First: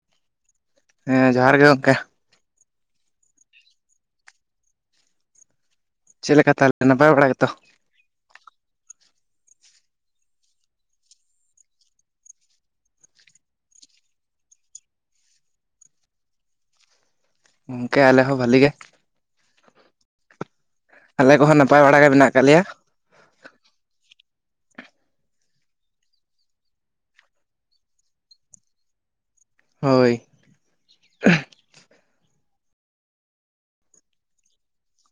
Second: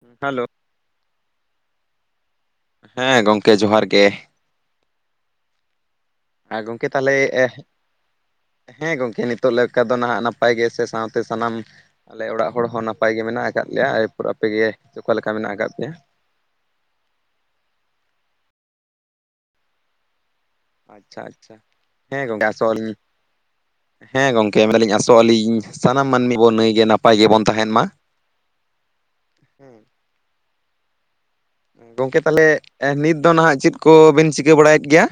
ᱦᱩᱸ ᱦᱮᱞᱳ᱾ ᱦᱮᱸ ᱡᱚᱦᱟᱨ ᱜᱮ ᱜᱚᱝᱠᱮ᱾ ᱦᱮᱸ ᱜᱚᱝᱠᱮ ᱡᱚᱦᱟᱨ ᱜᱮ᱾ ᱪᱮᱫ ᱞᱮᱠᱟ ᱟᱨ ᱛᱟᱦᱚᱞᱮ ᱜᱚᱝᱠᱮ ᱱᱟᱯᱟᱭ ᱛᱟᱦᱞᱮ ᱵᱟᱲᱟ ᱮᱻ ᱜᱮᱛᱚ? ᱦᱮᱸ ᱜᱚᱝᱠᱮ ᱱᱤᱛᱳᱜ ᱞᱮᱠᱟ ᱫᱚ ᱱᱟᱦᱟᱜ ᱱᱟᱯᱟᱭ ᱜᱮ ᱥᱮ, ᱥᱟᱶᱛᱮ ᱥᱟᱱᱟᱢ ᱟᱞᱮ ᱚᱲᱟᱜ ᱦᱚᱲ ᱦᱚᱸ ᱱᱟᱯᱟᱭ ᱜᱮ ᱢᱮᱱᱟᱜ ᱟᱠᱟᱫ ᱞᱮᱭᱟ᱾ ᱮᱨᱯᱚᱨ ᱟᱯᱮ ᱜᱮ ᱚᱠᱟ ᱞᱮᱠᱟ ᱢᱮᱱᱟᱜ ᱟᱠᱟᱜ ᱯᱮᱭᱟ? ᱜᱚᱝᱠᱮ ᱟᱞᱮ ᱦᱚᱸ ᱵᱷᱟᱞᱤ ᱜᱮ᱾ ᱟᱪᱪᱷᱟ ᱟᱞᱮ ᱠᱚᱦᱚᱸ ᱟᱪᱪᱷᱟ, ᱱᱟᱯᱟᱭ ᱵᱟᱲᱟ ᱜᱮ ᱦᱮᱸ ᱢᱮᱱᱟᱜ ᱟᱠᱟᱫ ᱜᱚᱝᱠᱮ ᱞᱮᱭᱟ ᱟᱥᱚᱜ-ᱟᱞᱤᱧ ᱦᱮᱸ ᱜᱚᱝᱠᱮ ᱢᱮᱱᱫᱟᱞᱤᱧ ᱟᱥᱚᱜ-ᱟᱞᱤᱧ, ᱥᱟᱱᱟᱢ ᱢᱟᱹᱱᱢᱤ ᱵᱚᱱ ᱱᱟᱹᱭ ᱜᱮ ᱱᱟᱯᱟᱭ ᱜᱮᱵᱚᱱ ᱛᱟᱦᱮᱱ ᱢᱟ᱾ ᱦᱳᱭ᱾ ᱜᱚᱝᱠᱮ ᱛᱟᱦᱞᱮ ᱱᱤᱛ ᱫᱚ ᱱᱟᱦᱟᱜ ᱪᱮᱫ ᱠᱚᱵᱮᱱ ᱪᱤᱠᱟᱹ ᱵᱟᱲᱟᱭᱮᱫ ᱜᱮᱭᱟ?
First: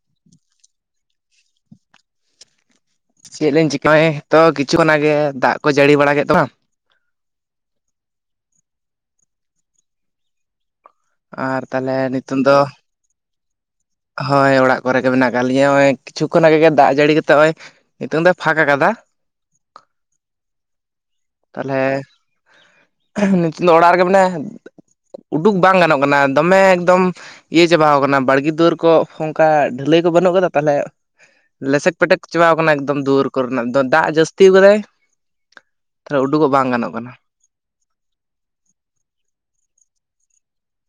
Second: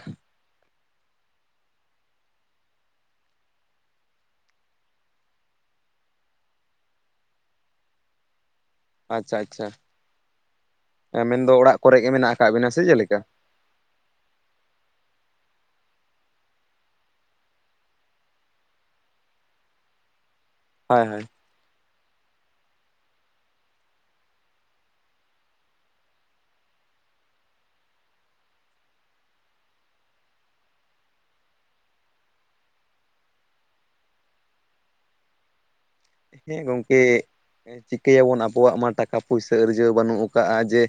ᱪᱮᱫ ᱞᱤᱧ ᱪᱤᱠᱟᱭ? ᱛᱚ, ᱠᱤᱪᱷᱩ ᱚᱱᱟᱜ ᱟᱜᱮ ᱫᱟᱜ ᱠᱚᱭ ᱡᱟᱹᱲᱤ ᱵᱟᱲᱟ ᱠᱮᱫ ᱫᱚᱢᱟ? ᱟᱪᱪᱷᱟ ᱟᱪᱪᱷᱟ, ᱮ ᱢᱮᱱᱫᱚ ᱟᱨ ᱚᱲᱟᱜ ᱛᱟᱦᱚᱞᱮ ᱠᱚᱨᱮ ᱜᱮ ᱢᱮᱱᱟᱜ ᱱᱤᱛᱚᱝ ᱟᱠᱟᱜ ᱫᱚ ᱵᱮᱱᱟ ᱥᱮ ᱪᱮᱞᱮᱠᱟ? ᱦᱳᱭ ᱚᱲᱟᱜ ᱠᱚᱨᱮ ᱜᱮ ᱢᱮᱱᱟᱜ ᱟᱠᱟᱫ ᱞᱤᱧᱟᱹ ᱱᱚᱜᱼᱚᱭ, ᱠᱤᱪᱷᱩ ᱠᱷᱚᱱᱟᱜ ᱜᱮ ᱜᱮ ᱫᱟᱜ ᱡᱟᱹᱲᱤ ᱠᱟᱛᱮᱜ ᱱᱚᱜᱼᱚᱭ ᱱᱤᱛᱚᱝ ᱫᱚᱭ ᱯᱷᱟᱸᱠ ᱟᱠᱟᱫᱟ᱾ ᱦᱚᱭ ᱦᱚᱭ᱾ ᱛᱟᱦᱞᱮ ᱱᱤᱛ ᱫᱚ ᱚᱲᱟᱜ ᱨᱮᱜᱮ ᱢᱮᱱᱟᱭᱟ᱾ ᱩᱰᱩᱠ ᱵᱟᱝ ᱜᱟᱱᱚᱜ ᱠᱟᱱᱟ ᱫᱚᱢᱮ ᱮᱠᱫᱚᱢ᱾ ᱤᱭᱟᱹ ᱪᱟᱵᱟᱣ ᱠᱟᱱᱟ ᱵᱟᱲᱜᱮ ᱫᱩᱣᱟᱹᱨ ᱠᱚ ᱚᱱᱠᱟ ᱰᱷᱟᱹᱞᱟᱹᱭ ᱠᱚ ᱵᱟᱹᱱᱩᱜ ᱠᱟᱫᱟ ᱛᱟᱦᱚᱞᱮ, ᱞᱮᱥᱮᱠ ᱯᱮᱴᱮᱠ ᱪᱟᱵᱟᱣ ᱟᱠᱟᱱᱟ ᱮᱠᱫᱚᱢ ᱫᱩᱣᱟᱹᱨ ᱠᱚᱨᱮᱱᱟᱜ ᱫᱚ ᱫᱟᱜ ᱡᱟᱹᱥᱛᱤ ᱟᱠᱟᱫᱟᱭ᱾ ᱛᱟᱦᱚᱞᱮ ᱩᱰᱩᱠᱚᱜ ᱦᱮᱸ ᱵᱟᱝ ᱜᱟᱱᱚᱜ ᱜᱚᱢᱠᱮ ᱠᱟᱱᱟ ᱪᱤᱠᱟᱹᱭᱟᱵᱚᱱ ᱟᱵᱚᱣᱟᱜ ᱢᱟ ᱴᱟᱠᱟ ᱯᱩᱭᱥᱟᱹ ᱟᱹᱨᱡᱟᱹᱣ ᱵᱟᱹᱱᱩᱜ ᱠᱟᱜᱼᱟ ᱡᱮ?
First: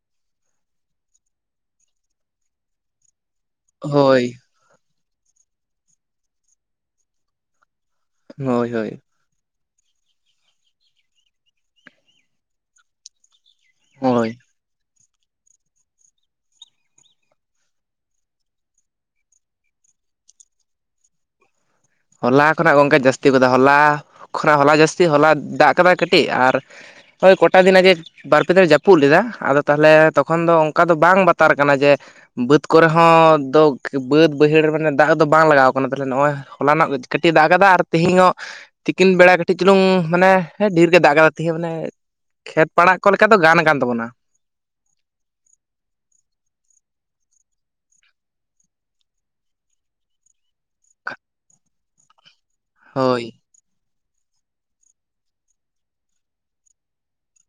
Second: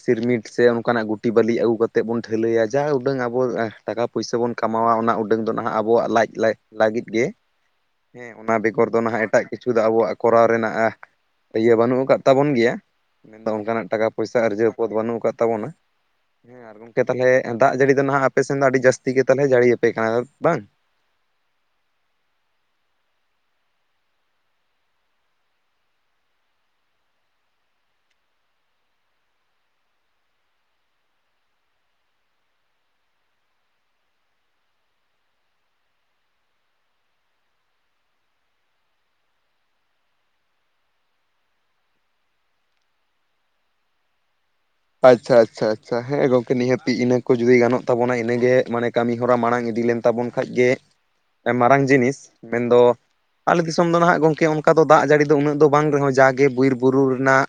ᱥᱤᱨᱢᱤᱴ ᱥᱮ ᱚᱱᱠᱟᱱᱟᱜ ᱜᱩᱴᱤ ᱵᱟᱹᱞᱤ ᱟᱹᱜᱩ ᱠᱟᱛᱮᱫ ᱵᱚᱱ ᱴᱷᱟᱹᱞᱟᱹᱭᱟ ᱡᱟ ᱩᱰᱟᱹᱝ ᱟᱵᱚ, ᱴᱟᱠᱟ ᱦᱳᱭ ᱯᱩᱭᱥᱟᱹ ᱵᱚᱱ ᱠᱟᱢᱟᱣᱟ ᱚᱱᱟ ᱩᱰᱟᱹᱝ ᱫᱚ ᱱᱟᱦᱟᱜ ᱟᱵᱚᱣᱟᱜ ᱞᱟᱡ ᱞᱟᱢ ᱞᱟᱹᱜᱤᱫ ᱜᱮ᱾ ᱦᱮᱸ ᱚᱱᱟ ᱦᱳᱭ ᱵᱮᱜᱚᱨ ᱦᱳᱭ ᱫᱚ ᱱᱟᱦᱟᱜ ᱮᱴᱟᱜ ᱠᱤᱪᱷᱩ ᱫᱚ ᱟᱵᱚᱣᱟᱜ ᱠᱚᱨᱟᱣ ᱨᱮᱱᱟᱜ ᱤᱭᱟᱹ ᱵᱟᱹᱱᱩᱜ ᱟᱠᱟᱫ ᱛᱟᱵᱚᱱ ᱜᱮᱭᱟ᱾ ᱢᱮᱱᱫᱚ ᱚᱱᱠᱟᱱᱟᱜ ᱴᱟᱠᱟ ᱦᱳᱭ ᱯᱚᱭᱥᱟᱹ ᱟᱨᱡᱟᱹᱣ ᱯᱚᱫ ᱵᱟᱹᱱᱩᱜ ᱟᱠᱟᱫ ᱛᱟᱵᱚᱱᱟ᱾ ᱦᱮᱸ ᱟᱨ ᱜᱚᱝᱠᱮ ᱛᱟᱦᱚᱞᱮ ᱫᱟᱜ ᱡᱟᱹᱲᱤ ᱫᱚ ᱱᱟᱦᱟᱜ ᱟᱯᱮ ᱥᱮᱱ ᱫᱚ ᱟᱹᱰᱤ ᱡᱟᱹᱥᱛᱤ ᱜᱮ ᱛᱟᱦᱚᱞᱮ ᱡᱟᱹᱲᱤᱭᱟ ᱟᱯᱮ ᱠᱟᱱᱟ ᱵᱟᱝ? ᱦᱚᱞᱟ ᱠᱷᱚᱱᱟᱜ ᱜᱚᱝᱠᱮ ᱡᱟᱹᱥᱛᱤ ᱠᱟᱫᱟ ᱦᱚᱞᱟ ᱠᱷᱚᱱᱟᱜ ᱦᱚᱞᱟ ᱡᱟᱹᱥᱛᱤ ᱦᱚᱞᱟ ᱫᱟᱜ ᱠᱟᱫᱟᱭ ᱠᱟᱹᱴᱤᱡ ᱟᱨ, ᱦᱳᱭ ᱠᱚᱴᱟ ᱫᱤᱱ ᱟᱜᱮ ᱵᱟᱨ ᱯᱮ ᱫᱤᱱ ᱡᱟᱹᱯᱩᱫ ᱞᱮᱫᱟ ᱟᱫᱚ ᱛᱟᱦᱚᱞᱮ ᱛᱚᱠᱷᱚᱱ ᱫᱚ ᱚᱱᱠᱟ ᱫᱚ ᱵᱟᱝ ᱵᱟᱛᱟᱨ ᱠᱟᱱᱟ ᱡᱮ? ᱵᱟᱹᱫᱽ ᱠᱚᱨᱮ ᱦᱚᱸ ᱫᱚ ᱵᱟᱹᱫᱽ ᱵᱟᱹᱭᱦᱟᱹᱲ ᱨᱮ ᱢᱟᱱᱮ ᱫᱟᱜ ᱫᱚ ᱵᱟᱝ ᱞᱟᱜᱟᱣ ᱠᱟᱱᱟ ᱛᱟᱦᱚᱞᱮ ᱱᱚᱜᱼᱚᱭ? ᱦᱚᱞᱟᱱᱚᱜ ᱠᱟᱹᱴᱤᱡ ᱫᱟᱜ ᱠᱟᱫᱟ ᱟᱨ ᱛᱮᱦᱮᱧᱚᱜ ᱛᱤᱠᱤᱱ ᱵᱮᱲᱟ ᱠᱟᱹᱴᱤᱡ ᱪᱩᱞᱩᱝ ᱢᱟᱱᱮ ᱰᱷᱮᱨ ᱜᱮ ᱫᱟᱜ ᱜᱟᱫᱟ ᱛᱮᱦᱮᱧ ᱢᱟᱱᱮ ᱠᱷᱮᱛ ᱯᱟᱲᱟᱜ ᱠᱚ ᱞᱮᱠᱟ ᱫᱚ ᱜᱟᱱ ᱠᱟᱱ ᱛᱟᱵᱚᱱᱟ᱾ ᱟᱪᱪᱷᱟ ᱟᱪᱪᱷᱟ ᱟᱪᱪᱷᱟ᱾ ᱦᱮᱸ ᱜᱚᱝᱠᱮ ᱱᱤᱦᱟᱹᱛᱤ ᱤᱱᱟᱹ ᱡᱩᱫᱤ ᱜᱟᱱᱚᱜ ᱛᱟᱵᱚᱱᱟ ᱤᱱᱟᱹᱜᱮ ᱢᱟᱱᱮ ᱠᱟᱹᱢᱤ ᱦᱚᱨᱟ ᱢᱟᱲᱟᱝ ᱤᱫᱤ ᱞᱮᱱ ᱛᱟᱵᱚᱱ ᱠᱷᱟᱡ ᱜᱮ ᱢᱟᱨᱟᱝ ᱡᱤᱱᱤᱥ ᱢᱮᱱᱫᱚ ᱦᱳᱭ ᱟᱞᱮ ᱫᱤᱥᱚᱢ ᱫᱚ ᱱᱟᱦᱟᱜ ᱜᱚᱢᱠᱮ ᱚᱱᱠᱟ ᱫᱚ ᱫᱟᱜ ᱡᱟᱹᱲᱤ ᱫᱚ ᱩᱱᱟᱹᱜ ᱫᱚ ᱵᱟᱝ ᱨᱮᱦᱚᱸ ᱡᱟᱜᱮ ᱵᱤᱨ ᱵᱩᱨᱩ ᱨᱮᱱᱟᱜ,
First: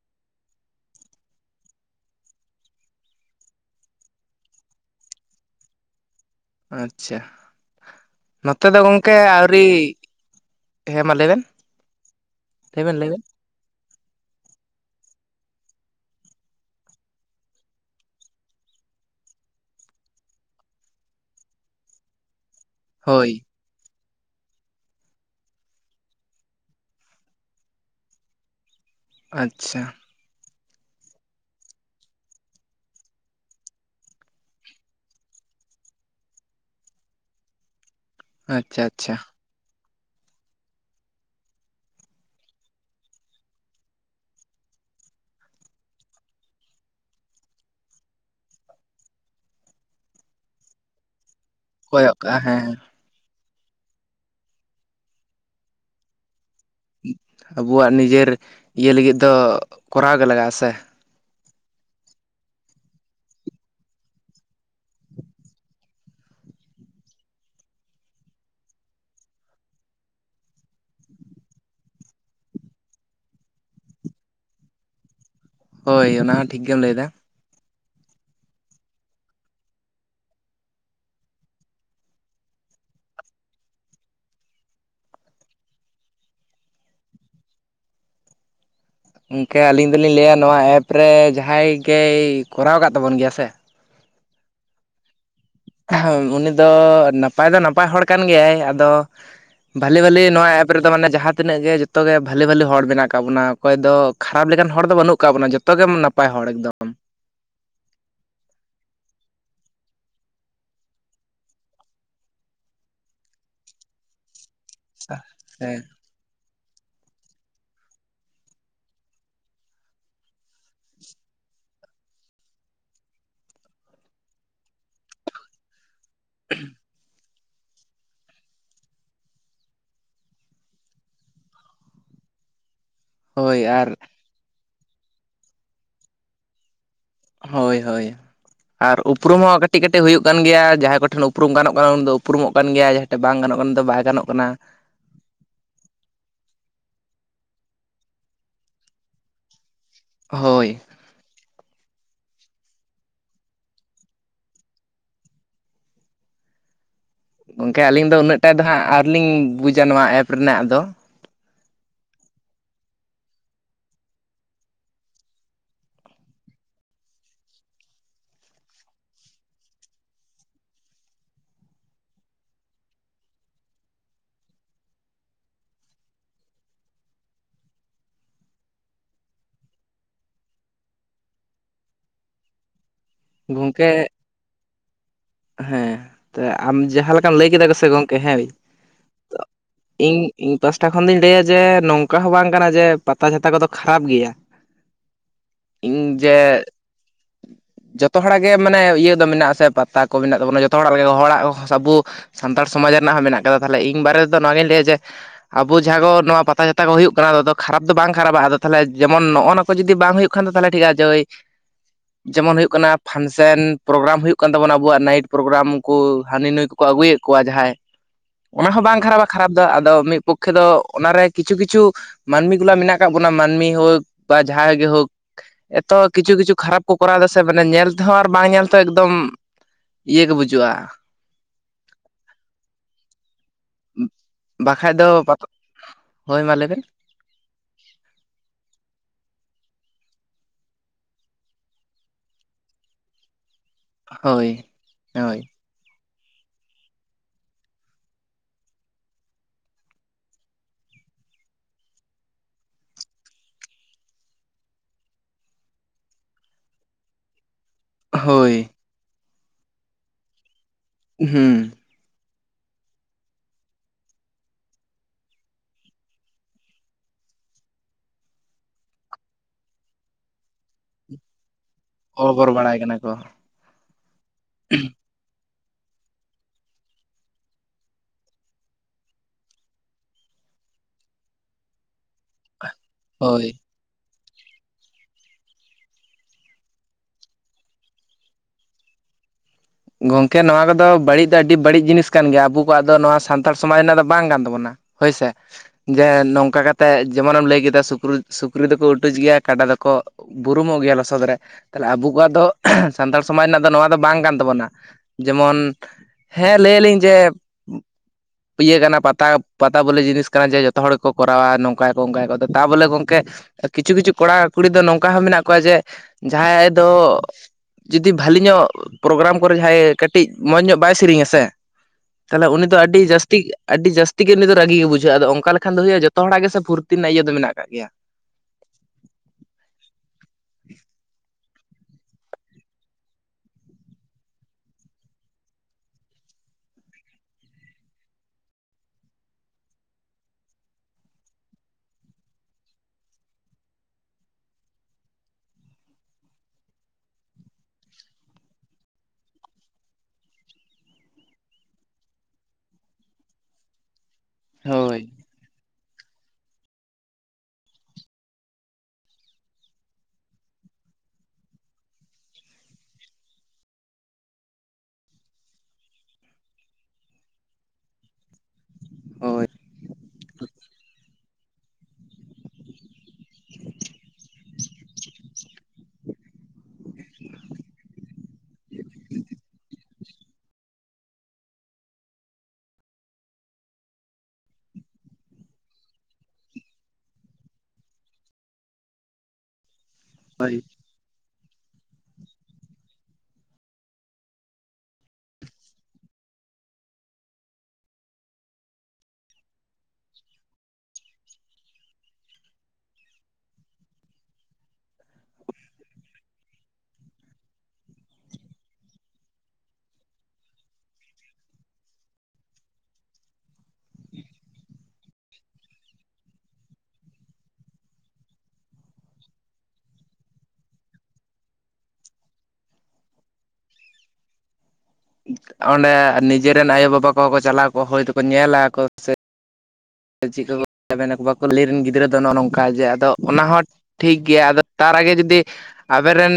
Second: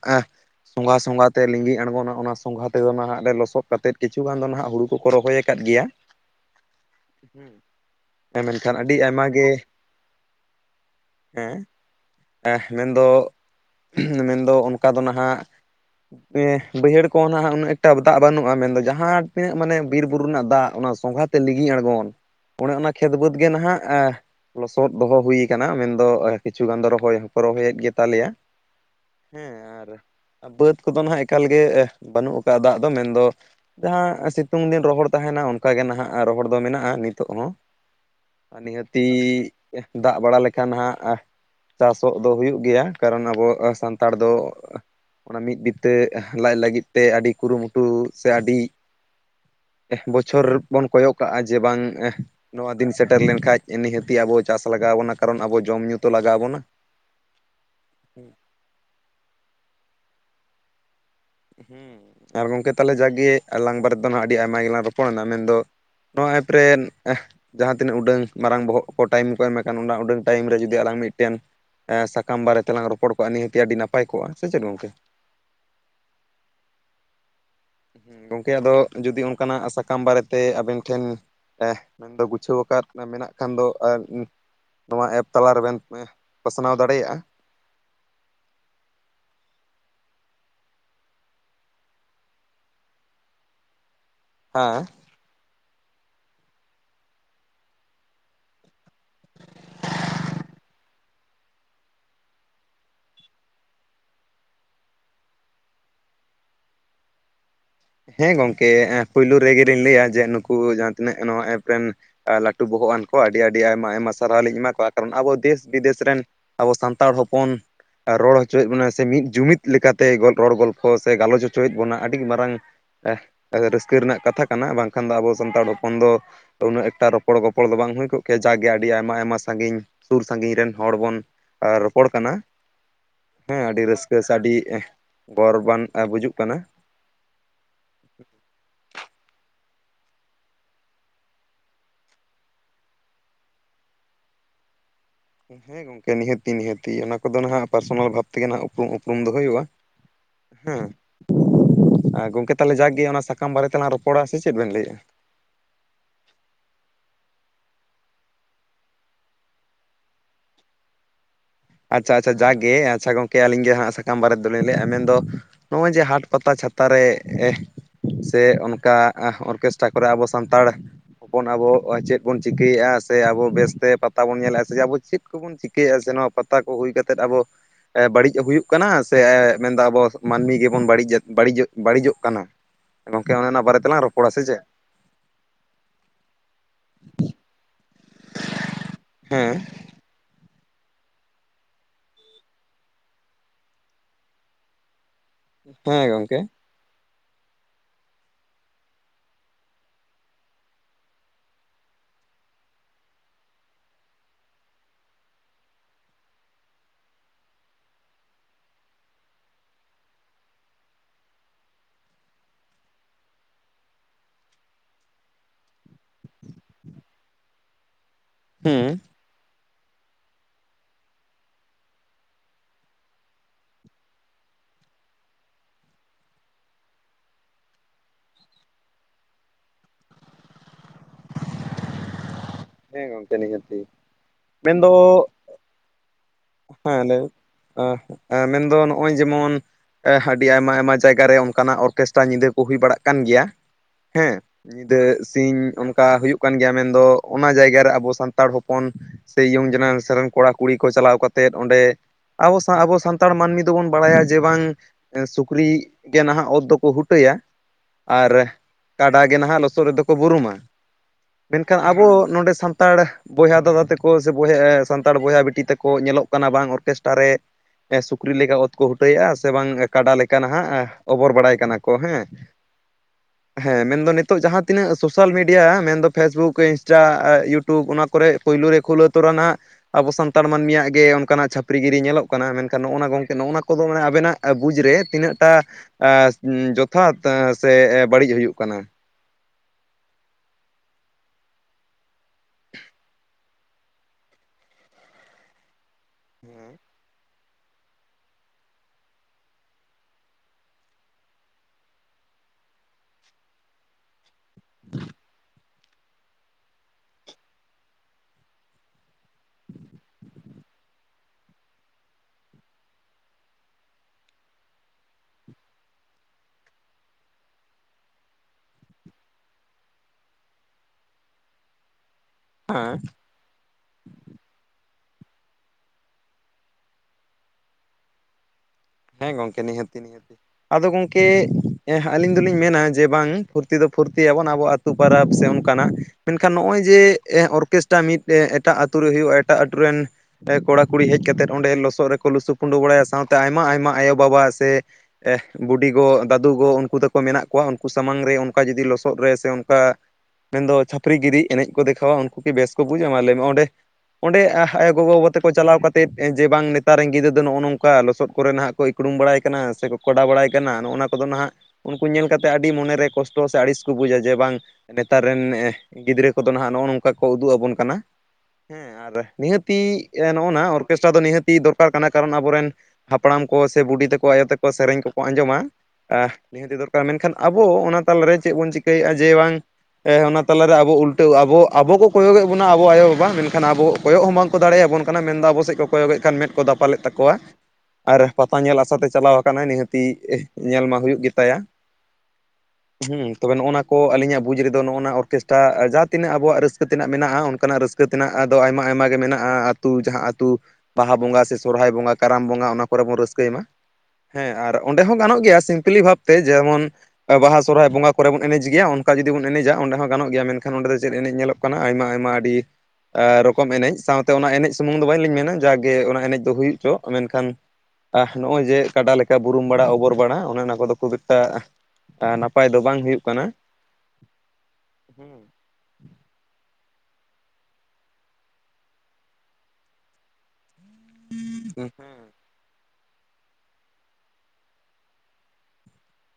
ᱥᱚᱝᱜᱷᱟ ᱥᱚᱝᱜᱷᱟ ᱛᱮ ᱞᱤᱸᱜᱤ ᱟᱬᱜᱚᱱᱟ᱾ ᱚᱱᱟ ᱥᱚᱝᱜᱷᱟ ᱛᱮᱫᱚ ᱱᱟᱦᱟᱜ ᱨᱮ ᱞᱚᱥᱚᱫ ᱠᱟᱛᱮᱫ ᱠᱤᱪᱷᱩ ᱜᱟᱱ ᱫᱚ ᱱᱟᱦᱟᱜ ᱦᱩᱲᱩ ᱠᱚᱠᱚ ᱨᱚᱦᱚᱭ ᱟᱠᱟᱫ ᱜᱮᱭᱟ᱾ ᱟᱪᱪᱷᱟ [inaudible] ᱦᱮᱸ ᱱᱚᱛᱮ ᱫᱚ ᱢᱮᱱᱠᱷᱟᱱ ᱟᱹᱰᱤ ᱜᱚᱝᱠᱮ ᱟᱭᱢᱟ ᱜᱮ, ᱟᱹᱣᱨᱤ ᱢᱟ ᱞᱟᱹᱭ ᱵᱮᱱ ᱦᱮᱸ [inaudible] ᱮᱸ ᱞᱟᱹᱭ ᱵᱮᱱ ᱢᱮᱱᱫᱚ ᱞᱟᱹᱭ ᱵᱮᱱ ᱢᱮᱱᱫᱚ ᱚᱱᱠᱟ ᱫᱚ ᱱᱟᱦᱟᱜ? ᱵᱟᱹᱭᱦᱟᱹᱲ ᱠᱚ ᱱᱟᱦᱟᱜ ᱩᱱᱟᱹᱜ ᱮᱠᱴᱟ ᱫᱟᱜ ᱵᱟᱹᱱᱩᱜᱼᱟ ᱢᱮᱱᱫᱚ ᱡᱟᱦᱟᱸ ᱛᱤᱱᱟᱹᱜ ᱢᱟᱱᱮ ᱵᱤᱨ ᱵᱩᱨᱩ ᱨᱮᱱᱟᱜ ᱫᱟᱜ ᱚᱱᱟ ᱥᱚᱸᱜᱷᱟᱛᱮ ᱞᱤᱸᱜᱤ ᱟᱬᱜᱚᱱ ᱚᱱᱮ ᱚᱱᱟ ᱠᱷᱮᱛ ᱦᱳᱭ ᱵᱟᱹᱫᱽ ᱜᱮ ᱱᱟᱦᱟᱜ ᱞᱚᱥᱚᱫ ᱫᱚᱦᱚ ᱦᱩᱭ ᱟᱠᱟᱱᱟ ᱢᱮᱱᱫᱚ ᱠᱤᱪᱷᱩ ᱜᱟᱱ ᱫᱚ ᱨᱚᱦᱚᱭ ᱦᱚᱸᱠᱚ ᱨᱚᱦᱚᱭᱮᱫ ᱜᱮᱛᱟ ᱞᱮᱭᱟ᱾ ᱦᱮᱸ ᱟᱪᱪᱷᱟ ᱟᱨ ᱵᱟᱹᱫᱽ ᱠᱚᱫᱚ ᱱᱟᱦᱟᱜ ᱮᱠᱟᱞᱜᱮ ᱵᱟᱹᱱᱩᱜ ᱟᱠᱟᱜᱼᱟ ᱫᱟᱜ ᱫᱚ ᱢᱮᱱᱫᱚ ᱡᱟᱦᱟᱸ ᱥᱤᱛᱩᱝ ᱫᱤᱱ ᱨᱚᱦᱚᱲ ᱛᱟᱦᱮᱸᱱᱟ ᱚᱱᱠᱟ ᱜᱮ ᱱᱟᱦᱟᱜ ᱨᱚᱦᱚᱲ ᱫᱚ ᱢᱮᱱᱟᱜᱼᱟ ᱱᱤᱛᱚᱜ ᱦᱚᱸ᱾ ᱟᱨ ᱟᱪᱪᱷᱟ ᱱᱤᱦᱟᱹᱛᱤ ᱟᱪᱪᱷᱟ ᱫᱟᱜ ᱵᱟᱲᱟ ᱞᱮᱠᱷᱟᱱ ᱦᱟᱸᱜ, ᱪᱟᱥᱚᱜ ᱫᱚ ᱦᱩᱭᱩᱜ ᱜᱮᱭᱟ ᱠᱟᱨᱚᱱ ᱟᱵᱚ ᱥᱟᱱᱛᱟᱲ ᱫᱚ ᱚᱱᱟ ᱢᱤᱫ ᱵᱤᱛᱟᱹ ᱞᱟᱡ ᱞᱟᱹᱜᱤᱫ ᱛᱮ ᱟᱹᱰᱤ ᱠᱩᱨᱩᱢᱩᱴᱩ ᱥᱮ ᱟᱹᱰᱤ ᱵᱚᱪᱷᱚᱨ ᱵᱚᱱ ᱠᱚᱭᱚᱜ ᱠᱟᱜᱼᱟ, ᱡᱮ ᱵᱟᱝ ᱠᱚᱭᱚᱜ ᱠᱟᱜᱼᱟ ᱱᱚᱣᱟ ᱦᱮᱸ ᱫᱤᱱ, ᱥᱮᱴᱮᱨ ᱞᱮᱱᱠᱷᱟᱡ ᱱᱤᱦᱟᱹᱛᱤ ᱟᱵᱚ ᱪᱟᱥ ᱞᱟᱜᱟᱣ ᱟᱵᱚᱱᱟ ᱠᱟᱨᱚᱱ ᱟᱵᱚ ᱡᱚᱢ ᱧᱩᱛᱚ ᱞᱟᱜᱟᱣ ᱟᱵᱚᱱᱟ᱾ ᱟᱵᱚᱣᱟᱜ ᱱᱤᱡᱮᱨ ᱤᱭᱟᱹ ᱞᱟᱹᱜᱤᱫ ᱫᱚ ᱠᱚᱨᱟᱣ ᱜᱮ ᱞᱟᱜᱟᱜᱼᱟ ᱥᱮ᱾ ᱦᱩᱸ ᱟᱨ ᱜᱚᱝᱠᱮ ᱛᱟᱦᱚᱞᱮ ᱡᱟᱜᱮ ᱟᱞᱟᱝ ᱵᱟᱨᱮ ᱫᱚ ᱦᱟᱸᱜ ᱟᱹᱰᱤ ᱟᱭᱢᱟ ᱜᱮᱞᱟᱝ ᱨᱚᱯᱚᱲᱮᱱᱟ ᱢᱮᱱᱫᱚ ᱱᱚᱣᱟ ᱮᱯ ᱨᱮᱱ ᱡᱟᱦᱟᱸ ᱛᱤᱱᱟᱹᱜ ᱩᱰᱟᱹᱝ ᱢᱟᱨᱟᱝ ᱵᱚᱦᱚᱜ ᱠᱚ ᱴᱟᱭᱤᱢ ᱠᱚ ᱮᱢ ᱟᱠᱟᱱᱟ ᱚᱱᱟ ᱩᱰᱟᱹᱝ ᱴᱟᱭᱤᱢ ᱨᱮ ᱡᱩᱫᱤ ᱟᱞᱟᱝ ᱢᱤᱫᱴᱮᱱ ᱥᱟᱠᱟᱢ ᱵᱟᱨᱮᱛᱮ ᱞᱟᱝ ᱨᱚᱯᱚᱲ ᱠᱚᱜᱼᱟ ᱱᱤᱦᱟᱹᱛᱤ ᱟᱹᱰᱤ ᱱᱟᱯᱟᱭ ᱠᱚᱜᱼᱟ ᱥᱮ ᱪᱮᱫ ᱜᱚᱝᱠᱮ? ᱦᱳᱭ ᱚᱱᱟ ᱦᱚᱸ ᱴᱷᱤᱠ ᱜᱮᱢ ᱞᱟᱹᱭᱮᱫᱟ᱾ ᱦᱩᱸ ᱜᱚᱢᱠᱮ ᱟᱫᱚ ᱡᱩᱫᱤ ᱚᱱᱠᱟᱱᱟᱜ ᱥᱟᱠᱟᱢ ᱵᱟᱨᱮᱛᱮ ᱟᱵᱤᱱ ᱴᱷᱮᱱ ᱢᱮᱱᱫᱚ ᱜᱩᱪᱷᱟᱹᱣ ᱟᱠᱟᱫ ᱢᱮᱱᱟᱜ ᱠᱷᱟᱱ ᱫᱚ ᱱᱚᱣᱟ ᱮᱯ ᱛᱟᱞᱟ ᱨᱮᱵᱤᱱ ᱯᱟᱥᱱᱟᱣ ᱫᱟᱲᱮᱭᱟᱜᱼᱟ ᱜᱚᱝᱠᱮ ᱟᱹᱞᱤᱧ ᱫᱚᱞᱤᱧ ᱞᱟᱹᱭᱟ ᱱᱚᱣᱟ ᱮᱯ ᱨᱮ ᱡᱟᱦᱟᱸᱭ ᱜᱮᱭ ᱠᱚᱨᱟᱣ ᱠᱟᱫ ᱛᱟᱵᱚᱱ ᱜᱮᱭᱟ ᱥᱮ ᱦᱮᱸ ᱩᱱᱤ ᱫᱚ ᱱᱟᱯᱟᱭ ᱫᱚ ᱱᱟᱯᱟᱭ ᱦᱚᱲ ᱠᱟᱱ ᱜᱮᱭᱟᱭ ᱟᱫᱚ ᱵᱷᱟᱞᱤ ᱵᱷᱟᱞᱤ ᱱᱚᱣᱟ ᱮᱯ ᱨᱮᱫᱚ ᱢᱟᱱᱮ ᱡᱟᱦᱟᱸ ᱛᱤᱱᱟᱹᱜ ᱜᱮ ᱡᱚᱛᱚ ᱜᱮ ᱵᱷᱟᱞᱤ ᱵᱷᱟᱞᱤ ᱦᱚᱲ ᱢᱮᱱᱟᱜ ᱟᱠᱟᱫ ᱵᱚᱱᱟ ᱚᱠᱚᱭ ᱫᱚ ᱠᱷᱟᱨᱟᱯ ᱞᱮᱠᱟᱱ ᱦᱚᱲ ᱫᱚ ᱵᱟᱹᱱᱩᱜ ᱠᱟᱫ ᱵᱚᱱᱟ ᱡᱚᱛ ᱡᱚᱛᱚ ᱜᱮ ᱱᱟᱯᱟᱭ ᱦᱚᱲ ᱮᱠᱫᱚᱢ ᱦᱮᱸ ᱜᱚᱢᱠᱮ ᱯᱳᱭᱞᱳ ᱨᱮᱜᱮᱞᱤᱧ ᱞᱟᱹᱭᱟ ᱡᱮ ᱱᱩᱠᱩ ᱡᱟᱦᱟᱸ ᱛᱤᱱᱟᱹᱜ ᱱᱚᱣᱟ ᱮᱯ ᱨᱮᱱ ᱞᱟᱹᱴᱩ ᱵᱚᱦᱚᱜ ᱟᱱ ᱠᱚ ᱟᱹᱰᱤ ᱟᱹᱰᱤ ᱟᱭᱢᱟ ᱟᱭᱢᱟ ᱥᱟᱨᱦᱟᱣ ᱞᱤᱧ ᱮᱢᱟ ᱠᱚᱣᱟ ᱠᱟᱨᱚᱱ ᱟᱵᱚ ᱫᱮᱥ ᱦᱮᱸ ᱵᱤᱫᱮᱥ ᱨᱮᱱ ᱟᱵᱚ ᱥᱟᱱᱛᱟᱲ ᱦᱚᱯᱚᱱ ᱨᱚᱲ ᱦᱚᱪᱚᱭᱮᱫ ᱵᱚᱱᱟ ᱥᱮ ᱢᱤᱫ ᱡᱩᱢᱤᱫ ᱞᱮᱠᱟᱛᱮ ᱨᱚᱲ ᱜᱚᱞᱯᱷᱚ ᱥᱮ ᱜᱟᱞᱚᱪ ᱦᱚᱪᱚᱭᱮᱫ ᱵᱚᱱᱟ ᱟᱹᱰᱤ ᱢᱟᱨᱟᱝ ᱨᱟᱹᱥᱠᱟᱹ ᱨᱮᱱᱟᱜ ᱠᱟᱛᱷᱟ ᱠᱟᱱᱟ ᱵᱟᱝᱠᱷᱟᱱ ᱫᱚ ᱟᱵᱚ ᱥᱟᱱᱛᱟᱲ ᱦᱚᱯᱚᱱ ᱫᱚ ᱩᱱᱟᱹᱜ ᱮᱠᱴᱟ ᱨᱚᱯᱚ ᱜᱚᱲᱚ ᱜᱚᱯᱚᱲᱚ ᱫᱚ ᱵᱟᱝ ᱦᱩᱭ ᱠᱚᱜ ᱠᱮᱭᱟ ᱡᱟᱜᱮ ᱟᱹᱰᱤ ᱟᱭᱢᱟ ᱟᱭᱢᱟ ᱥᱟᱺᱜᱤᱧ ᱥᱩᱨ ᱥᱟᱺᱜᱤᱧ ᱨᱮᱱ ᱦᱚᱲ ᱵᱚᱱ ᱟᱨ ᱨᱚᱯᱚᱲ ᱠᱟᱱᱟ ᱦᱳᱭ ᱦᱮᱸ ᱟᱹᱰᱤ ᱟᱨ ᱨᱟᱹᱥᱠᱟᱹ ᱥᱮ ᱟᱹᱰᱤ ᱜᱚᱨᱚᱵᱟᱱ ᱵᱩᱡᱩᱜ ᱠᱟᱱᱟ ᱦᱳᱭ ᱦᱳᱭ ᱟᱨ ᱩᱯᱨᱩᱢ ᱦᱚᱸ ᱠᱟᱹ ᱠᱟᱹᱴᱤᱡ ᱠᱟᱹᱴᱤᱡ ᱦᱩᱭᱩᱜ ᱠᱟᱱ ᱜᱮᱭᱟ ᱡᱟᱦᱟᱸᱭ ᱠᱚᱴᱷᱮᱱ ᱩᱯᱨᱩᱢ ᱜᱟᱱᱚᱜ ᱠᱟᱱᱟ ᱩᱱᱤ ᱫᱚ ᱩᱯᱨᱩᱢᱚᱜ ᱠᱟᱱ ᱜᱮᱭᱟ ᱡᱟᱦᱟᱸᱭ ᱴᱷᱮᱱ ᱵᱟᱝ ᱜᱟᱱᱚᱜ ᱠᱟᱱᱟ ᱩᱱᱤ ᱫᱚ ᱵᱟᱭ ᱜᱟᱱᱚᱜ ᱠᱟᱱᱟ ᱦᱮᱸ ᱜᱚᱝᱠᱮ ᱱᱤᱦᱟᱹᱛᱤ ᱱᱤᱦᱟᱹᱛᱤ ᱚᱱᱟ ᱠᱚᱫᱚ ᱱᱟᱦᱟᱸᱜ ᱯᱟᱨᱥᱚᱱᱟᱞᱷᱟᱵᱽ ᱛᱮᱜᱮ ᱦᱟᱸᱜ ᱩᱯᱨᱩᱢ ᱩᱯᱨᱩᱢ ᱫᱚ ᱦᱩᱭᱩᱜᱼᱟ ᱦᱳᱭ ᱦᱮᱸ ᱟᱨ ᱜᱚᱢᱠᱮ ᱛᱟᱦᱚᱞᱮ ᱡᱟᱠᱮ ᱚᱱᱟ ᱥᱟᱠᱟᱢ ᱵᱟᱨᱮ ᱛᱮ ᱞᱟᱝ ᱨᱚᱯᱚᱲᱟ ᱥᱮ ᱪᱮᱫ ᱵᱮᱱ ᱞᱟᱹᱭᱮᱜᱼᱟ? ᱜᱚᱢᱠᱮ ᱟᱹᱞᱤᱧ ᱫᱚ ᱩᱱᱟᱹᱜ ᱴᱟ ᱫᱚ ᱦᱟᱸᱜ ᱟᱨᱞᱤᱧ ᱵᱩᱡᱟ ᱱᱚᱣᱟ ᱮᱯ ᱨᱮᱱᱟᱜ ᱫᱚ ᱟᱪᱪᱷᱟ ᱟᱪᱪᱷᱟ ᱡᱟᱜᱮ ᱟᱪᱪᱷᱟ ᱜᱚᱢᱠᱮ ᱟᱹᱞᱤᱧ ᱜᱮ ᱦᱟᱸᱜ ᱥᱟᱠᱟᱢ ᱵᱟᱨᱮᱛᱮ ᱫᱚ ᱞᱤᱧ ᱞᱟᱹᱭᱮᱫᱼᱟ ᱢᱮᱱᱫᱚ ᱱᱚᱜᱼᱚᱭ ᱡᱮ ᱦᱟᱴ ᱯᱟᱛᱟ ᱪᱷᱟᱛᱟ ᱨᱮ ᱮ ᱥᱮ ᱚᱱᱠᱟ ᱚᱨᱠᱮᱥᱴᱨᱟ ᱠᱚᱨᱮ ᱟᱵᱚ ᱥᱟᱱᱛᱟᱲ ᱵᱚᱱ ᱟᱵᱚ ᱪᱮᱫ ᱵᱚᱱ ᱪᱤᱠᱟᱹᱭᱮᱫᱼᱟ ᱥᱮ ᱟᱵᱚ ᱵᱮᱥᱛᱮ ᱯᱟᱛᱟ ᱵᱚᱱ ᱧᱮᱞ ᱪᱮᱫ ᱠᱚ ᱵᱚᱱ ᱪᱤᱠᱟᱹᱭᱮᱜᱼᱟ ᱥᱮ ᱱᱚᱣᱟ ᱯᱟᱛᱟ ᱠᱚ ᱦᱩᱭ ᱠᱟᱛᱮᱫ ᱟᱵᱚ ᱵᱟᱹᱲᱤᱡ ᱦᱩᱭᱩᱜ ᱠᱟᱱᱟ ᱥᱮ ᱢᱮᱱᱫᱟ ᱟᱵᱚ ᱢᱟᱹᱱᱢᱤ ᱜᱮᱵᱚᱱ ᱵᱟᱹᱲᱤᱡᱮᱫ ᱵᱟᱹᱲᱤᱡᱚᱜ ᱠᱟᱱᱟ ᱜᱚᱝᱠᱮ ᱚᱱᱮ ᱚᱱᱟ ᱵᱟᱨᱮ ᱛᱮᱞᱟᱝ ᱜᱚᱝᱠᱮ ᱨᱚᱯᱚᱲᱟ ᱥᱮ ᱪᱮ? ᱦᱮᱸ ᱛᱚ ᱟᱢ ᱡᱟᱦᱟᱸ ᱞᱮᱠᱟᱢ ᱞᱟᱹᱭ ᱠᱮᱫᱟ ᱠᱚ ᱥᱮ ᱜᱚᱢᱠᱮ ᱦᱮᱸ ᱤᱧ ᱤᱧ ᱯᱟᱥᱴᱟ ᱠᱷᱚᱱ ᱫᱚᱧ ᱞᱟᱹᱭᱟ ᱡᱮ ᱱᱚᱝᱠᱟ ᱦᱚᱸ ᱵᱟᱝ ᱠᱟᱱᱟ ᱡᱮ ᱯᱟᱛᱟ ᱪᱷᱟᱛᱟ ᱠᱚᱫᱚ ᱠᱷᱟᱨᱟᱯ ᱜᱮᱭᱟ ᱤᱧ ᱦᱮᱸ ᱜᱚᱝᱠᱮ ᱡᱮ ᱡᱚᱛᱚ ᱦᱚᱲᱟᱜ ᱜᱮ ᱢᱟᱱᱮ ᱤᱭᱟᱹ ᱫᱚ ᱢᱮᱱᱟᱜ ᱟᱥᱮ ᱯᱟᱛᱟ ᱠᱚ ᱢᱮᱱᱟᱜ ᱛᱟᱵᱚᱱᱟ ᱡᱚᱛᱚ ᱦᱚᱲᱟᱜ ᱞᱮᱠᱟ ᱦᱚᱲᱟᱜ ᱟᱵᱚ- ᱥᱟᱱᱛᱟᱲ ᱥᱚᱢᱟᱡᱽ ᱨᱮᱱᱟᱜ ᱦᱚᱸ ᱢᱮᱱᱟᱜ ᱠᱟᱫᱟ ᱛᱟᱦᱚᱞᱮ ᱤᱧ ᱵᱟᱨᱮ ᱛᱮᱫᱚ ᱱᱚᱣᱟᱜᱤᱧ ᱞᱟᱹᱭᱟ ᱡᱮ ᱟᱵᱩ ᱡᱟᱦᱟᱸ ᱠᱚ ᱱᱚᱣᱟ ᱯᱟᱛᱟ ᱪᱷᱟᱛᱟ ᱠᱚ ᱦᱩᱭᱩᱜ ᱠᱟᱱᱟ ᱚᱱᱟ ᱫᱚ ᱠᱷᱟᱨᱟᱯ ᱫᱚ ᱵᱟᱝ ᱠᱷᱟᱨᱟᱯᱟ ᱟᱫᱚ ᱛᱟᱦᱚᱞᱮ ᱡᱮᱢᱚᱱ ᱱᱚᱜᱼᱚ ᱱᱚ ᱠᱚ ᱡᱩᱫᱤ ᱵᱟᱝ ᱦᱩᱭᱩᱜ ᱠᱷᱟᱱ ᱛᱟᱦᱚᱞᱮ ᱴᱷᱤᱠᱼᱟᱪᱷᱮ ᱳᱭ ᱡᱮᱢᱚᱱ ᱦᱩᱭᱩᱜ ᱠᱟᱱᱟ ᱯᱷᱟᱱᱥᱮᱱ ᱯᱨᱳᱜᱨᱟᱢ ᱦᱩᱭᱩᱜ ᱠᱟᱱ ᱛᱟᱵᱚᱱᱟ ᱟᱵᱚᱣᱟᱜ ᱱᱟᱭᱤᱴ ᱯᱨᱳᱜᱨᱟᱢ ᱠᱚ ᱦᱟᱹᱱᱤ ᱱᱟᱹᱭ ᱠᱚᱠᱚ ᱟᱹᱜᱩᱭᱮᱫ ᱠᱚᱣᱟ ᱡᱟᱦᱟᱸᱭ ᱚᱱᱟ ᱦᱚᱸ ᱦᱩᱸ ᱵᱟᱝ ᱠᱷᱟᱨᱟᱯᱟ ᱠᱷᱟᱨᱟᱯ ᱫᱚ ᱟᱫᱚ ᱢᱤᱫ ᱯᱚᱠᱠᱷᱮ ᱫᱚ ᱚᱱᱟᱨᱮ ᱠᱤᱪᱷᱩ ᱠᱤᱪᱷᱩ ᱢᱟᱹᱱᱢᱤ ᱜᱚᱞᱟ ᱢᱮᱱᱟᱜ ᱠᱟᱜ ᱵᱚᱱᱟ ᱢᱟᱹᱱᱢᱤ ᱦᱳᱠ ᱵᱟ ᱡᱟᱦᱟᱸᱭ ᱜᱮ ᱦᱳᱠ ᱮᱛᱚ ᱠᱤᱪᱷᱩ ᱠᱤᱪᱷᱩ ᱠᱷᱟᱨᱟᱯ ᱠᱚ ᱠᱚᱨᱟᱣ ᱮᱫᱟ ᱥᱮ ᱢᱟᱱᱮ ᱧᱮᱞ ᱛᱮᱦᱚᱸ ᱟᱨ ᱵᱟᱝ ᱧᱮᱞ ᱛᱮᱦᱚᱸ ᱮᱠᱫᱚᱢ ᱤᱭᱟᱹ ᱜᱮ ᱵᱩᱡᱩᱜᱼᱟ [inaudible] ᱦᱮᱸ ᱜᱚᱝᱠᱮ ᱱᱤᱦᱟᱹᱛᱤ ᱢᱮᱱᱫᱚ ᱵᱟᱠᱷᱟᱡ ᱫᱚ ᱯᱟᱛᱟ ᱦᱳᱭ ᱢᱟ ᱵᱮᱱ ᱦᱮᱸ ᱞᱟᱹᱭ ᱢᱮ ᱦᱮ ᱮ ᱢᱮᱱ ᱫᱚ ᱱᱚᱜᱼᱚᱭ ᱡᱮᱢᱚᱱ᱾ [unintelligible] ᱟᱹᱰᱤ ᱟᱭᱢᱟ ᱟᱭᱢᱟ ᱡᱟᱭᱜᱟᱨᱮ ᱚᱱᱠᱟᱱᱟᱜ ᱚᱨᱠᱮᱥᱴᱟ ᱧᱤᱫᱟᱹ ᱠᱩ ᱦᱩᱭ ᱵᱟᱲᱟᱜ ᱠᱟᱱ ᱜᱮᱭᱟ᱾ ᱦᱮᱸ ᱦᱳᱭ ᱧᱤᱫᱟᱹ ᱦᱳᱭ ᱥᱤᱧ ᱚᱱᱠᱟ ᱦᱩᱭᱩᱜ ᱠᱟᱱ ᱜᱮᱭᱟ ᱢᱮᱱᱫᱚ᱾ ᱚᱱᱟ ᱡᱟᱭᱜᱟ ᱨᱮ ᱟᱵᱚ ᱥᱟᱱᱛᱟᱲ ᱦᱚᱯᱚᱱ ᱥᱮ [unintelligible] ᱨᱮᱱ ᱠᱚᱲᱟᱼ ᱠᱩᱲᱤ ᱠᱚ ᱪᱟᱞᱟᱣ ᱠᱟᱛᱮᱫ ᱚᱸᱰᱮ᱾ ᱟᱵᱚ ᱟᱵᱚ ᱥᱟᱱᱛᱟᱲ ᱢᱟᱱᱢᱤ ᱫᱚᱵᱚᱱ ᱵᱟᱲᱟᱭᱟ ᱡᱮ ᱵᱟᱝ᱾ ᱥᱩᱠᱨᱤ ᱜᱮ ᱱᱟᱦᱟᱸᱜ ᱚᱛ ᱫᱚᱠᱚ ᱦᱩᱴᱟᱹᱭᱟ ᱟᱨ ᱦᱳᱭ ᱠᱟᱰᱟ ᱜᱮ ᱱᱟᱦᱟᱸᱜ ᱞᱚᱥᱚᱫ ᱨᱮᱫᱚ ᱠᱚ ᱵᱩᱨᱩᱢᱟ ᱦᱩᱸ ᱢᱮᱱᱠᱷᱟᱱ ᱟᱵᱚ᱾ ᱟᱵᱳ ᱱᱚᱸᱰᱮ ᱥᱟᱱᱛᱟᱲ ᱵᱚᱭᱦᱟ ᱫᱟᱫᱟ ᱛᱮᱠᱚ ᱥᱮ ᱥᱟᱱᱛᱟᱲ ᱵᱚᱭᱦᱟ ᱵᱤᱴᱤ ᱛᱮᱠᱚ ᱧᱮᱞᱚᱜ ᱠᱟᱱᱟ ᱵᱟᱝ ᱚᱨᱠᱮᱥᱴᱟ ᱨᱮ᱾ ᱥᱩᱠᱨᱤ ᱞᱮᱠᱟ ᱚᱛ ᱠᱚ ᱦᱩᱴᱟᱹᱭᱮᱜᱼᱟ ᱥᱮ ᱵᱟᱝ ᱠᱟᱰᱟ ᱞᱮᱠᱟ ᱱᱟᱦᱟᱸᱜ ᱚᱵᱚᱨ ᱵᱟᱲᱟᱭ ᱠᱟᱱᱟ ᱠᱚ ᱦᱮᱸ ᱦᱚᱵᱚᱨ ᱵᱟᱲᱟᱭ ᱠᱟᱱᱟ ᱠᱚ ᱦᱮᱸ ᱢᱮᱱᱫᱚ ᱱᱤᱛᱚᱜ ᱡᱟᱦᱟᱸ ᱛᱤᱱᱟᱹᱜ ᱥᱳᱥᱟᱞ ᱢᱤᱰ ᱤᱭᱟ ᱢᱮᱱᱫᱚ ᱯᱷᱮᱥᱵᱩᱠ ᱤᱱᱥ ᱴᱟ ᱤᱭᱩᱴᱩᱵᱽ ᱚᱱᱟ ᱠᱚᱨᱮᱜ ᱯᱩᱭᱞᱩ ᱨᱮ ᱠᱷᱩᱞᱟᱹ ᱛᱚᱨᱟ ᱦᱟᱸᱜ ᱟᱵᱚ ᱥᱟᱱᱛᱟᱲ ᱢᱟᱹᱱᱢᱤᱭᱟᱜ ᱜᱮ ᱚᱱᱠᱟᱱᱟᱜ ᱪᱷᱟᱯ ᱨᱤ ᱜᱤᱨᱤ ᱧᱮᱞᱚᱜ ᱠᱟᱱᱟ ᱢᱮᱱᱠᱷᱟᱱ ᱱᱚᱜᱼᱱᱟ ᱜᱚᱝᱠᱮ ᱦᱳᱭ ᱱᱚᱜᱼᱱᱟ ᱠᱚᱫᱚ ᱢᱟᱱᱮ ᱟᱵᱮᱱᱟᱜ ᱵᱩᱡᱽ ᱨᱮ ᱛᱤᱱᱟᱹᱜ ᱴᱟ ᱾ [unintelligible] ᱡᱚᱛᱷᱟᱛ ᱥᱮ ᱵᱟᱲᱤᱡ ᱦᱩᱭᱩᱜ ᱠᱟᱱᱟ᱾ ᱜᱚᱝᱠᱮ ᱱᱚᱣᱟ ᱠᱚᱫᱚ ᱵᱟᱹᱲᱤᱡ ᱫᱚ ᱟᱹᱰᱤ ᱵᱟᱹᱲᱤᱡ ᱡᱤᱱᱤᱥ ᱠᱟᱱ ᱜᱮᱭᱟ ᱟᱵᱚ ᱠᱚᱣᱟᱜ ᱫᱚ ᱱᱚᱣᱟ ᱥᱟᱱ ᱛᱟᱲ ᱥᱚᱢᱟᱡᱽ ᱨᱮᱱᱟᱜ ᱫᱚ ᱵᱟᱝ ᱠᱟᱱ ᱛᱟᱵᱚᱱᱟ ᱦᱳᱭ ᱥᱮ ᱡᱮ ᱱᱚᱝᱠᱟ ᱠᱟᱛᱮᱡ ᱡᱮᱢᱚᱱᱮᱢ ᱞᱟᱹᱭ ᱠᱮᱫᱟ ᱥᱩᱠᱨᱤ ᱥᱩᱠᱨᱤ ᱫᱚᱠᱚ ᱩᱴᱩᱡ ᱜᱮᱭᱟ ᱠᱟᱰᱟ ᱫᱚᱠᱚ ᱵᱩᱨᱩᱢᱚᱜ ᱜᱮᱭᱟ ᱞᱚᱥᱚᱫ ᱨᱮ᱾ ᱛᱟᱦᱞᱮ ᱟᱵᱚ ᱠᱚᱣᱟᱜ ᱫᱚ ᱥᱟᱱᱛᱟᱲ ᱥᱚᱢᱟᱡᱽ ᱨᱮᱱᱟᱜ ᱫᱚ ᱱᱚᱶᱟ ᱫᱚ ᱵᱟᱝ ᱠᱟᱱ ᱛᱟᱵᱚᱱᱟ᱾ ᱡᱮᱢᱚᱱ ᱦᱮᱸ ᱞᱟᱹᱭ ᱟᱹᱞᱤᱧ ᱡᱮ [inaudible] ᱯᱤᱭᱟᱹ ᱠᱟᱱᱟ ᱯᱟᱛᱟ ᱯᱟᱛᱟ ᱵᱚᱞᱮ ᱡᱤᱱᱤᱥ ᱠᱟᱱᱟ ᱡᱮ ᱡᱚᱛᱚ ᱦᱚᱲ ᱜᱮᱠᱚ ᱠᱚᱨᱟᱣᱟ ᱱᱚᱝᱠᱟᱭ ᱟᱠᱚ ᱚᱝᱠᱟᱭ ᱟᱠᱚ ᱛᱟᱵᱚᱞᱮ ᱜᱚᱝᱠᱮ᱾ ᱠᱤᱪᱷᱩ ᱠᱤᱪᱷᱩ ᱠᱚᱲᱟ ᱠᱩᱲᱤ ᱫᱚ ᱱᱚᱝᱠᱟ ᱦᱚᱸ ᱢᱮᱱᱟᱜ ᱠᱚᱣᱟ ᱡᱮ ᱡᱟᱦᱟᱸᱭ ᱫᱚ᱾ ᱡᱩᱫᱤ ᱵᱷᱟᱞᱤ ᱧᱚᱜ ᱯᱨᱳᱜᱨᱟᱢ ᱠᱚᱨᱮ ᱡᱟᱦᱟᱸᱭ ᱠᱟᱹᱴᱤᱡ ᱢᱚᱸᱡᱽ ᱧᱚᱜ ᱵᱟᱭ ᱥᱤᱨᱤᱧᱟ ᱥᱮ ᱛᱟᱦᱚᱞᱮ ᱩᱱᱤ ᱫᱚ ᱦᱮᱸ ᱟᱹᱰᱤ ᱡᱟᱹᱥ ᱛᱤ ᱟᱹᱰᱤ ᱡᱟᱹᱥᱛᱤ ᱜᱤ ᱩᱱᱤ ᱫᱚ ᱨᱟᱹᱜᱤ ᱜᱮ ᱵᱩᱡᱷᱟᱹᱜᱼᱟ ᱟᱫᱚ ᱚᱱᱠᱟ ᱞᱮᱠᱷᱟᱱ ᱫᱚ ᱦᱩᱭᱩᱜᱼᱟ ᱡᱚᱛᱚ ᱦᱚᱲᱟᱜ ᱜᱮ ᱥᱮ ᱯᱷᱩᱨᱛᱤ ᱨᱮᱱᱟᱜ ᱤᱭᱟᱹ ᱫᱚ ᱢᱮᱱᱟᱜ ᱠᱟᱜ ᱜᱮᱭᱟ᱾ ᱦᱮᱸ ᱜᱚᱝᱠᱮ ᱱᱤᱦᱟᱹᱛᱤ ᱱᱤᱦᱟᱹᱛᱤ ᱟᱫᱚ ᱜᱚᱝᱠᱮ᱾ ᱦᱮᱸ ᱟᱹᱞᱤᱧ ᱫᱩᱞᱤᱧ ᱢᱮᱱᱟ ᱡᱮ ᱵᱟᱝ ᱯᱷᱩᱨᱛᱤ ᱫᱚ ᱯᱷᱩᱨᱛᱤ ᱭᱟ ᱵᱚᱱ ᱟᱵᱚ ᱟᱛᱩ ᱯᱟᱨᱟᱵᱽ ᱥᱮ ᱚᱱᱠᱟᱱᱟᱜ᱾ ᱢᱮᱱᱠᱷᱟᱱ ᱱᱚᱜᱼᱚᱭ ᱡᱮ ᱚᱨᱠᱮᱥᱴᱟ ᱢᱤᱫ ᱮᱴᱟᱜ ᱟᱛᱩ ᱨᱮ ᱦᱩᱭᱩᱜᱼᱟ ᱮᱴᱟᱜ ᱟᱴᱩ ᱨᱮᱱ ᱠᱚᱲᱟ ᱠᱩᱲᱤ ᱦᱮᱡ ᱠᱟᱛᱮᱜ ᱚᱸᱰᱮ ᱞᱚᱥᱚᱫ ᱨᱮᱠᱚ ᱞᱩᱥᱩ ᱯᱩᱸᱰᱩ ᱵᱟᱲᱟᱭᱟ ᱥᱟᱶᱛᱮ ᱟᱭᱢᱟ ᱟᱭᱢᱟ ᱟᱭᱳ ᱵᱟᱵᱟ ᱥᱮ᱾ ᱮᱦ ᱵᱩᱰᱤ ᱜᱚ ᱫᱟᱫᱩ ᱜᱚ ᱩᱱᱠᱩ ᱛᱟᱠᱩ ᱢᱮᱱᱟᱜ ᱠᱚᱣᱟ ᱩᱱᱠᱩ ᱥᱟᱢᱟᱝ ᱨᱮ ᱚᱱᱠᱟ ᱡᱩᱫᱤ ᱞᱚᱥᱚᱫ ᱨᱮ ᱥᱮ ᱚᱱᱠᱟ ᱢᱮᱱᱫᱚ ᱪᱷᱟᱯᱨᱤ ᱜᱤᱨᱤ ᱮᱱᱮᱡ ᱠᱚ ᱫᱮᱠᱷᱟᱣᱟ ᱩᱱᱠᱩ ᱠᱤ ᱵᱮᱥ ᱠᱚ ᱵᱩᱡᱟ ᱢᱟ ᱞᱟᱹᱭ ᱢᱮ ᱚᱸᱰᱮ᱾ ᱚᱸᱰᱮ [unintelligible] ᱦᱳᱭ ᱜᱚᱜᱚ ᱵᱟᱵᱟ ᱛᱟᱠᱚ ᱪᱟᱞᱟᱣ ᱠᱟᱛᱮᱫ ᱡᱮ ᱵᱟᱝ ᱱᱮᱛᱟᱨ ᱨᱮᱱ ᱜᱤᱫᱽᱨᱟᱹ ᱫᱚ ᱱᱚᱜᱼᱚᱭ ᱱᱚᱝᱠᱟ ᱞᱚᱥᱚᱫ ᱠᱚᱨᱮ ᱱᱟᱦᱟᱸᱜ ᱠᱚ ᱤᱠᱷᱲᱩᱢ ᱵᱟᱲᱟᱭ ᱠᱟᱱᱟ ᱥᱮᱠᱚ ᱠᱟᱰᱟ ᱵᱟᱲᱟᱭ ᱠᱟᱱᱟ ᱱᱚᱜ ᱱᱟ ᱠᱚᱫᱚ ᱱᱟᱦᱟᱸᱜ ᱩᱱᱠᱩ ᱧᱮᱞ ᱠᱟᱛᱮᱫ ᱟᱰᱤ ᱢᱚᱱᱮᱨᱮ ᱠᱚᱥᱴᱚ ᱥᱮ ᱟᱲᱤᱥ ᱠᱚ ᱵᱩᱡᱟ ᱡᱮ ᱵᱟᱝ ᱱᱮᱛᱟᱨ ᱨᱮᱱ [unintelligible] ᱜᱤᱫᱽᱨᱟᱹ ᱠᱚᱫᱚ ᱱᱟᱦᱟᱸᱜ ᱱᱚᱜᱼᱚᱭ ᱱᱚᱝᱠᱟ ᱠᱚ ᱩᱫᱩᱜ ᱟᱵᱩᱱ ᱠᱟᱱᱟ᱾ ᱦᱮᱸ ᱟᱨ ᱦᱳᱭ ᱱᱤᱦᱟᱹᱛᱤ ᱱᱚᱜᱼᱱᱟ ᱚᱨᱠᱮᱥᱴᱟ ᱫᱚ ᱱᱤᱦᱟᱹᱛᱤ ᱫᱚᱨᱠᱟᱨ ᱠᱟᱱᱟ ᱠᱟᱨᱚᱱ ᱟᱵᱚᱨᱮᱱ ᱦᱟᱯᱲᱟᱢ ᱠᱚ ᱥᱮ ᱵᱩᱰᱤ ᱛᱟᱠᱚ ᱟᱭᱳ ᱛᱟᱠᱚ ᱥᱮᱨᱮᱧ ᱠᱚᱠᱚ ᱟᱸᱡᱚᱢᱟ᱾ ᱟ ᱱᱤᱦᱟᱹᱛᱤ ᱫᱚᱨᱠᱟᱨᱟ ᱢᱮᱱᱠᱷᱟᱱ ᱟᱵᱚ ᱚᱱᱟ ᱛᱟᱞᱟᱨᱮ ᱪᱮᱫ ᱵᱚᱱ ᱪᱤᱠᱟᱹᱭᱮᱫᱼᱟ ᱡᱮ ᱵᱟᱝ ᱦᱮᱸ ᱚᱱᱟ ᱛᱟᱞᱟᱨᱮ ᱟᱵᱚ ᱩᱞᱴᱟᱹᱣ ᱟᱵᱚ ᱟᱵᱚ ᱠᱚᱭᱚᱜᱮᱫ ᱵᱚᱱᱟ ᱟᱵᱚ ᱟᱭᱳ ᱵᱟᱵᱟ ᱢᱮᱱᱠᱷᱟᱱ ᱟᱵᱚ ᱠᱚᱭᱚᱜ ᱦᱚᱸ ᱵᱟᱝᱠᱚ ᱫᱟᱲᱮᱭᱟᱵᱚᱱ ᱠᱟᱱᱟ ᱢᱮᱱ ᱫᱚ ᱟᱵᱚ ᱥᱮᱫ ᱠᱚ ᱠᱚᱭᱚᱜᱮᱫ ᱠᱷᱟᱱ ᱢᱮᱫ ᱠᱚ ᱫᱟᱯᱟᱞ ᱞᱮᱫ ᱛᱟᱠᱚᱣᱟ᱾ ᱟᱨ ᱯᱟᱛᱟ ᱧᱮᱞ ᱟᱥᱟᱛᱮ ᱪᱟᱞᱟᱣ ᱟᱠᱟᱱᱟᱭ ᱱᱤᱦᱟᱹᱛᱤ ᱦᱳᱭ ᱧᱮᱞ ᱢᱟ ᱦᱩᱭᱩᱜ ᱜᱮᱛᱟᱭᱟ᱾ [inaudible] ᱦᱩᱸ ᱛᱚᱵᱮ ᱱᱚᱜ ᱱᱟ ᱠᱚ ᱟᱹᱞᱤᱧᱟᱜ ᱵᱩᱡᱽ ᱨᱮᱫᱚ ᱱᱚᱜᱼᱚᱭ ᱱᱟ ᱚᱨᱠᱮᱥᱴᱟ ᱡᱟᱦᱟᱸ ᱛᱤᱱᱟᱹᱜ ᱟᱵᱚᱣᱟᱜ ᱨᱟᱹᱥᱠᱟᱹ ᱛᱮᱱᱟᱜ ᱢᱮᱱᱟᱜᱼᱟ ᱚᱱᱠᱟᱱᱟᱜ ᱨᱟᱹᱥ ᱠᱟᱹ ᱛᱮᱱᱟᱜ ᱟᱫᱚ ᱟᱭᱢᱟ ᱟᱭᱢᱟ ᱜᱮ ᱢᱮᱱᱟᱜᱼᱟ ᱟᱛᱩ ᱡᱟᱦᱟᱸ ᱟᱛᱩ ᱵᱟᱦᱟ ᱵᱚᱸᱜᱟ ᱥᱮ ᱥᱚᱨᱦᱟᱭ ᱵᱚᱸᱜᱟ ᱠᱟᱨᱟᱢ ᱵᱚᱸᱜᱟ ᱚᱱᱟ ᱠᱚᱨᱮ ᱵᱚᱱ ᱨᱟᱹᱥᱠᱟᱹᱭ ᱢᱟ ᱦᱮᱸ ᱟᱨ ᱚᱸᱰᱮ ᱦᱚᱸ ᱜᱟᱱᱚᱜ ᱜᱮᱭᱟ ᱥᱤᱢᱯᱤᱞᱤ ᱵᱷᱟᱵ ᱛᱮ ᱡᱮᱢᱚᱱ ᱵᱟᱦᱟ ᱥᱚᱨᱦᱟᱭ ᱵᱚᱸᱜᱟ ᱠᱚᱨᱮ ᱵᱚᱱ ᱮᱱᱮᱡ ᱜᱮᱭᱟ, ᱚᱱᱠᱟ ᱡᱩᱫᱤ ᱵᱚᱱ ᱮᱱᱮᱡᱟᱸ ᱚᱸᱰᱮ ᱦᱚᱸᱜᱟᱱᱚᱜ ᱜᱮᱭᱟ᱾ ᱢᱮᱱᱠᱷᱟᱱ ᱚᱰᱮ ᱫᱚ ᱪᱮᱫ ᱮᱱᱮᱡ ᱧᱮᱞᱚᱜ ᱠᱟᱱᱟ ᱟᱭᱢᱟ, ᱟᱭᱢᱟ ᱟᱹᱰᱤ ᱟ ᱨᱚᱠᱚᱢ ᱮᱱᱮᱡ ᱥᱟᱶᱛᱮ ᱚᱱᱟ ᱮᱱᱮᱡ ᱥᱩᱢᱩᱝ ᱫᱚ ᱵᱟᱞᱤᱧ ᱢᱮᱱᱟ, ᱡᱟᱜᱮ ᱚᱱᱟ ᱮᱱᱮᱡ ᱫᱚ ᱦᱩᱭᱪᱚᱜ ᱢᱮᱱᱠᱷᱟᱱ ᱟᱨ ᱱᱚᱜᱼᱚᱭ ᱡᱮ ᱠᱟᱰᱟ ᱞᱮᱠᱟ ᱵᱩᱨᱩᱢ ᱵᱟᱲᱟ ᱚᱵᱚᱨ ᱵᱟᱲᱟ, ᱚᱱᱮ ᱚᱱᱟ ᱠᱚᱫᱚ ᱠᱷᱩᱵ ᱮᱠᱴᱟ ᱟ ᱱᱟᱯᱟᱭ ᱫᱚ ᱵᱟᱝ ᱦᱳᱭᱩᱜ ᱠᱟᱱᱟ᱾ ᱦᱩᱸ ᱚᱸᱰᱮ ᱱᱤᱡᱮᱨᱮᱱ ᱟᱭᱳᱼᱵᱟᱵᱟ ᱠᱚᱦᱚᱸ ᱠᱚ ᱪᱟᱞᱟᱣ ᱠᱚᱣᱟ, ᱦᱚᱭᱛᱳ ᱠᱚ ᱧᱮᱞᱟ ᱠᱚ ᱥᱮ ᱪᱮᱫ [inaudible] ᱵᱟᱠᱚ ᱞᱟᱹᱭ [inaudible] ᱦᱮᱸ ᱜᱤᱫᱽᱨᱟᱹ ᱫᱚ ᱱᱚᱜᱼᱚ ᱱᱚᱝᱠᱟ ᱡᱮ ᱟᱫᱚ ᱚᱱᱟ ᱦᱚᱸ ᱴᱷᱤᱠ ᱜᱮᱭᱟ, ᱟᱫᱚ ᱛᱟᱨ ᱟᱜᱮ ᱡᱩᱫᱤ ᱟᱵᱮᱱ ᱨᱮᱱ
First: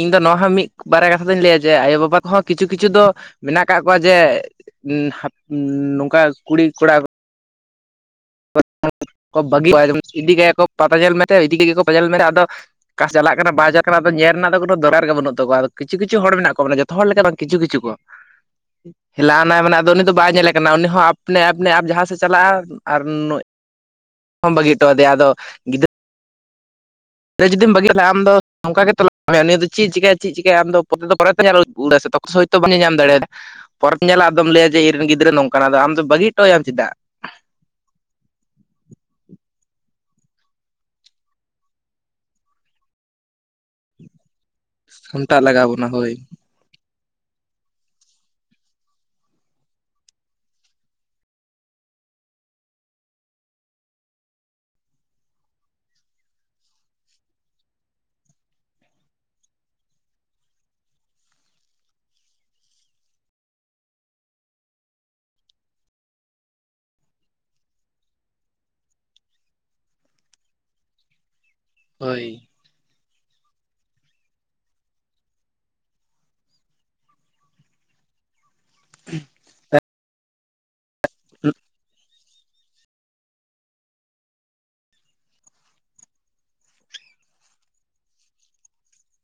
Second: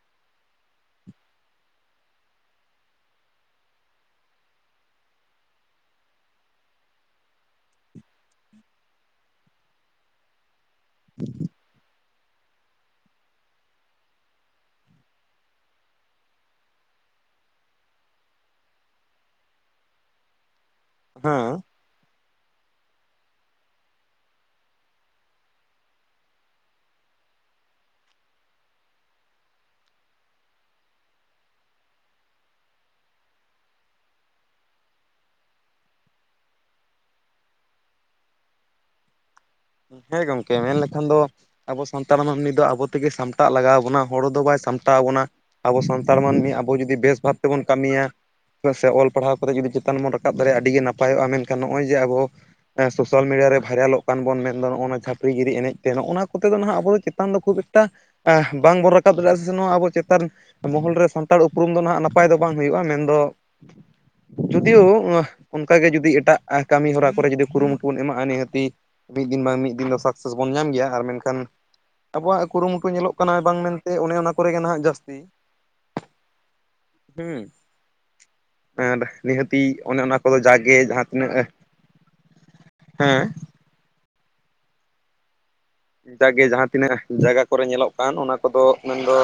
ᱤᱧ ᱫᱚ ᱱᱚᱣᱟ ᱦᱚᱸ ᱢᱤᱫ ᱵᱟᱨᱭᱟ ᱠᱟᱛᱷᱟ ᱫᱚᱧ ᱞᱟᱹᱭᱟ, ᱡᱮ ᱟᱭᱳᱵᱟᱵᱟ ᱠᱚᱦᱚᱸ ᱠᱤᱪᱷᱩ ᱠᱤᱪᱷᱩ ᱫᱚ ᱢᱮᱱᱟᱜ ᱠᱟᱜ ᱠᱚᱣᱟ ᱡᱮ, ᱱᱚᱝᱠᱟ ᱠᱩᱲᱤ ᱠᱚᱲᱟ᱾ [inaudible] ᱤᱫᱤ ᱠᱟᱭᱟ ᱠᱚ ᱯᱟᱛᱟ ᱧᱮᱞ ᱢᱮᱱᱛᱮ, ᱤᱫᱤ ᱠᱟᱭᱟ ᱠᱚ ᱯᱟᱛᱟ ᱧᱮᱞ ᱢᱮᱛᱮ ᱟᱫᱚ ᱚᱠᱟ ᱥᱮᱫ ᱮ ᱪᱟᱞᱟᱜ ᱠᱟᱱᱟ ᱵᱟᱭ ᱪᱟᱞᱟᱜ ᱠᱟᱱᱟ, ᱟᱫᱚ ᱧᱮᱞ ᱨᱮᱱᱟᱜ ᱫᱚ ᱠᱳᱱᱳ ᱫᱚᱨᱟᱨ ᱜᱮ ᱵᱟᱹᱱᱩᱜ ᱛᱟᱠᱚᱣᱟ, ᱠᱪᱷᱩ ᱠᱤᱪᱩ ᱦᱚᱲ ᱢᱮᱱᱟᱜ ᱠᱚᱣᱟ ᱵᱚᱞᱮ ᱡᱚᱛ ᱦᱚᱲ ᱞᱮᱠᱟ ᱵᱟᱝ ᱠᱤᱪᱷᱩ ᱠᱤᱪᱩᱷ ᱠᱚ᱾ [unintelligible] [inaudible] ᱦᱮᱞᱟᱭᱱᱟᱭ ᱢᱟᱱᱮ ᱟᱫᱚ ᱩᱱᱤ ᱫᱚ, ᱵᱟᱭ ᱧᱮᱞᱮ ᱠᱟᱱᱟ ᱩᱱᱤ ᱟᱯᱱᱮ ᱟᱯᱱᱮ ᱡᱟᱦᱟᱸ ᱥᱮᱫ ᱪᱟᱞᱟᱜᱼᱟ, ᱟᱨ ᱱᱩᱭ ᱦᱸᱢ ᱵᱟᱜᱤ ᱦᱚᱴᱚ ᱟᱫᱮᱭᱟ ᱟᱫᱚ ᱜᱤᱫᱽᱨᱟᱹ ᱨᱮ ᱡᱩᱫᱤᱢ ᱵᱟᱹᱜᱤ ᱠᱷᱟᱱ ᱟᱢᱫᱚ ᱚᱱᱠᱟᱜᱮ ᱛᱞᱟᱣ ᱦᱩᱭᱩᱜᱼᱟ, ᱱᱤᱭᱟᱹ ᱪᱤᱠᱟᱭ ᱪᱮᱫ ᱪᱮᱟᱭ ᱟᱢ ᱯᱚᱛ ᱫᱚ ᱯᱚᱨᱮᱛᱮ ᱧᱮᱞᱩᱟᱭ ᱥᱮ ᱛᱚᱠᱷ [unintelligible] ᱵᱟᱢ ᱧᱮᱧᱟᱢ ᱫᱟᱲᱮᱭᱟᱫᱟ ᱯᱚᱨᱮᱢ ᱧᱮᱞᱟ, ᱟᱫᱚᱢ ᱞᱟᱹᱭᱟ ᱡᱮ ᱤᱧ ᱨᱮᱱ ᱜᱤᱫᱽᱨᱟᱹ ᱱᱚᱝᱠᱟᱱᱟ ᱟᱢ ᱫᱚ ᱵᱟᱹᱜᱤ ᱦᱚᱴᱚ ᱟᱭᱟᱢ ᱪᱮᱫᱟᱜ᱾ ᱦᱮᱸ ᱜᱚᱢᱠᱮ ᱢᱮᱱᱞᱠᱷᱟᱱ ᱫᱚ ᱟᱵᱚ, ᱥᱟᱱᱛᱟᱲ ᱢᱟᱱᱢᱤ ᱫᱚ ᱟᱵᱚ ᱛᱮᱜᱮ ᱥᱟᱢᱴᱟᱜ ᱞᱟᱜᱟᱣ ᱵᱚᱱᱟ, ᱦᱚᱲ ᱫᱚ ᱵᱟᱭ ᱥᱟᱢᱴᱟ ᱦᱟᱛᱟᱣ ᱵᱚᱱᱟ ᱥᱟᱢᱴᱟᱜ ᱞᱟᱜᱟᱣ ᱟᱵᱚ ᱵᱚᱱᱟ ᱦᱳᱭ ᱥᱟᱱᱛᱟᱲ ᱢᱟᱹᱱᱢᱤ ᱟᱵᱚ, ᱡᱩᱫᱤ ᱵᱮᱥ ᱵᱷᱟᱵᱽ ᱛᱮᱵᱚᱱ ᱠᱟᱹᱢᱤᱭᱟ ᱪᱤᱫᱟᱜ ᱥᱮ ᱚᱞ ᱯᱟᱲᱦᱟᱣ ᱠᱟᱛᱮ ᱡᱩᱫᱤ ᱪᱮᱛᱟᱱ ᱵᱚᱱ ᱨᱟᱠᱟᱵ ᱫᱟᱲᱮᱭᱟᱜᱼᱟ, ᱟᱹᱰᱤ ᱜᱮ ᱱᱟᱯᱟᱭᱚᱜᱼᱟ ᱢᱮᱱᱠᱷᱟᱱ ᱱᱚᱜᱼᱚᱭ ᱡᱮ ᱟᱵᱚ᱾ ᱦᱮ ᱥᱳᱥᱟᱞ ᱢᱤᱰᱤᱭᱟ ᱨᱮ, ᱵᱷᱟᱭᱨᱟᱞᱚᱜ ᱠᱟᱱ ᱵᱚᱱ ᱢᱮᱱ ᱟᱫᱚ ᱱᱚᱜᱼᱚᱭ ᱱᱚᱣᱟ ᱪᱷᱟᱟᱹᱯᱤ ᱜᱤᱨᱤ ᱮᱱᱮᱡᱛᱮ, ᱱᱚᱜᱼᱚᱱᱟ ᱠᱚᱛᱮ ᱫᱚ ᱱᱟᱦᱟᱜ ᱟᱵᱚ ᱫᱚ ᱪᱮᱛᱟᱱ ᱫᱚ ᱠᱷᱩᱵ ᱮᱠᱴᱟ ᱵᱟᱝᱵᱚᱱ ᱨᱟᱠᱟᱵ ᱫᱟᱲᱮᱭᱟᱜᱼᱟ, ᱥᱮ ᱱᱚᱣᱟ ᱟᱵᱚ ᱪᱮᱛᱟᱱ ᱢᱚᱦᱚᱞ ᱨᱮ ᱥᱟᱱᱛᱟᱲ ᱩᱯᱨᱩᱢ ᱫᱚ, ᱱᱟᱦᱟᱜ ᱱᱟᱯᱟᱭ ᱫᱚ ᱵᱟᱝ ᱦᱩᱭᱩᱜᱼᱟ, ᱢᱮᱱᱫᱚ ᱡᱩᱫᱤᱭᱳ ᱚᱱᱠᱟᱜᱮ ᱡᱩᱫᱤ ᱮᱴᱟᱜ ᱠᱟᱹᱢᱤ ᱦᱚᱨᱟ ᱠᱚᱨᱮ, ᱡᱩᱫᱤ ᱠᱩᱨᱩᱢᱩᱴᱩ ᱵᱚᱱ ᱮᱢᱟᱜᱼᱟ ᱱᱤᱦᱟᱹᱛᱤ ᱢᱤᱫ ᱫᱤᱱ ᱵᱟᱝ ᱢᱤᱫ ᱫᱤᱱ ᱫᱚ, ᱥᱟᱠᱥᱮᱥ ᱵᱚᱱ ᱧᱟᱢ ᱜᱮᱭᱟ, ᱟᱨ ᱢᱮᱱᱠᱷᱟᱱ ᱦᱳᱭ ᱟᱵᱚᱣᱟᱜ ᱠᱩᱨᱩᱢᱩᱴᱩ ᱧᱮᱞᱚᱜ ᱠᱟᱱᱟ, ᱵᱟᱝ ᱢᱮᱱᱛᱮ ᱚᱱᱮ ᱚᱱᱟ ᱠᱚᱨᱮᱜᱮ ᱱᱟᱦᱟᱜ ᱡᱟᱹᱥᱛᱤ ᱦᱩᱸ, ᱟᱨ ᱱᱤᱦᱟᱹᱛᱤ ᱚᱱᱮ ᱚᱱᱟ ᱠᱚᱫᱚ, ᱡᱟᱜᱮ ᱡᱟᱦᱟᱸ ᱛᱤᱱᱟᱹᱜ ᱦᱮᱸ, ᱡᱴᱟᱜ ᱜᱮ ᱡᱟᱦᱟᱸ ᱛᱤᱱᱟᱹᱜ ᱡᱟᱭᱜᱟ ᱠᱚᱨᱮ ᱧᱮᱞᱚᱜ ᱠᱟᱱ, ᱚᱱᱟ ᱠᱚᱫᱚ ᱢᱮᱱᱫᱚ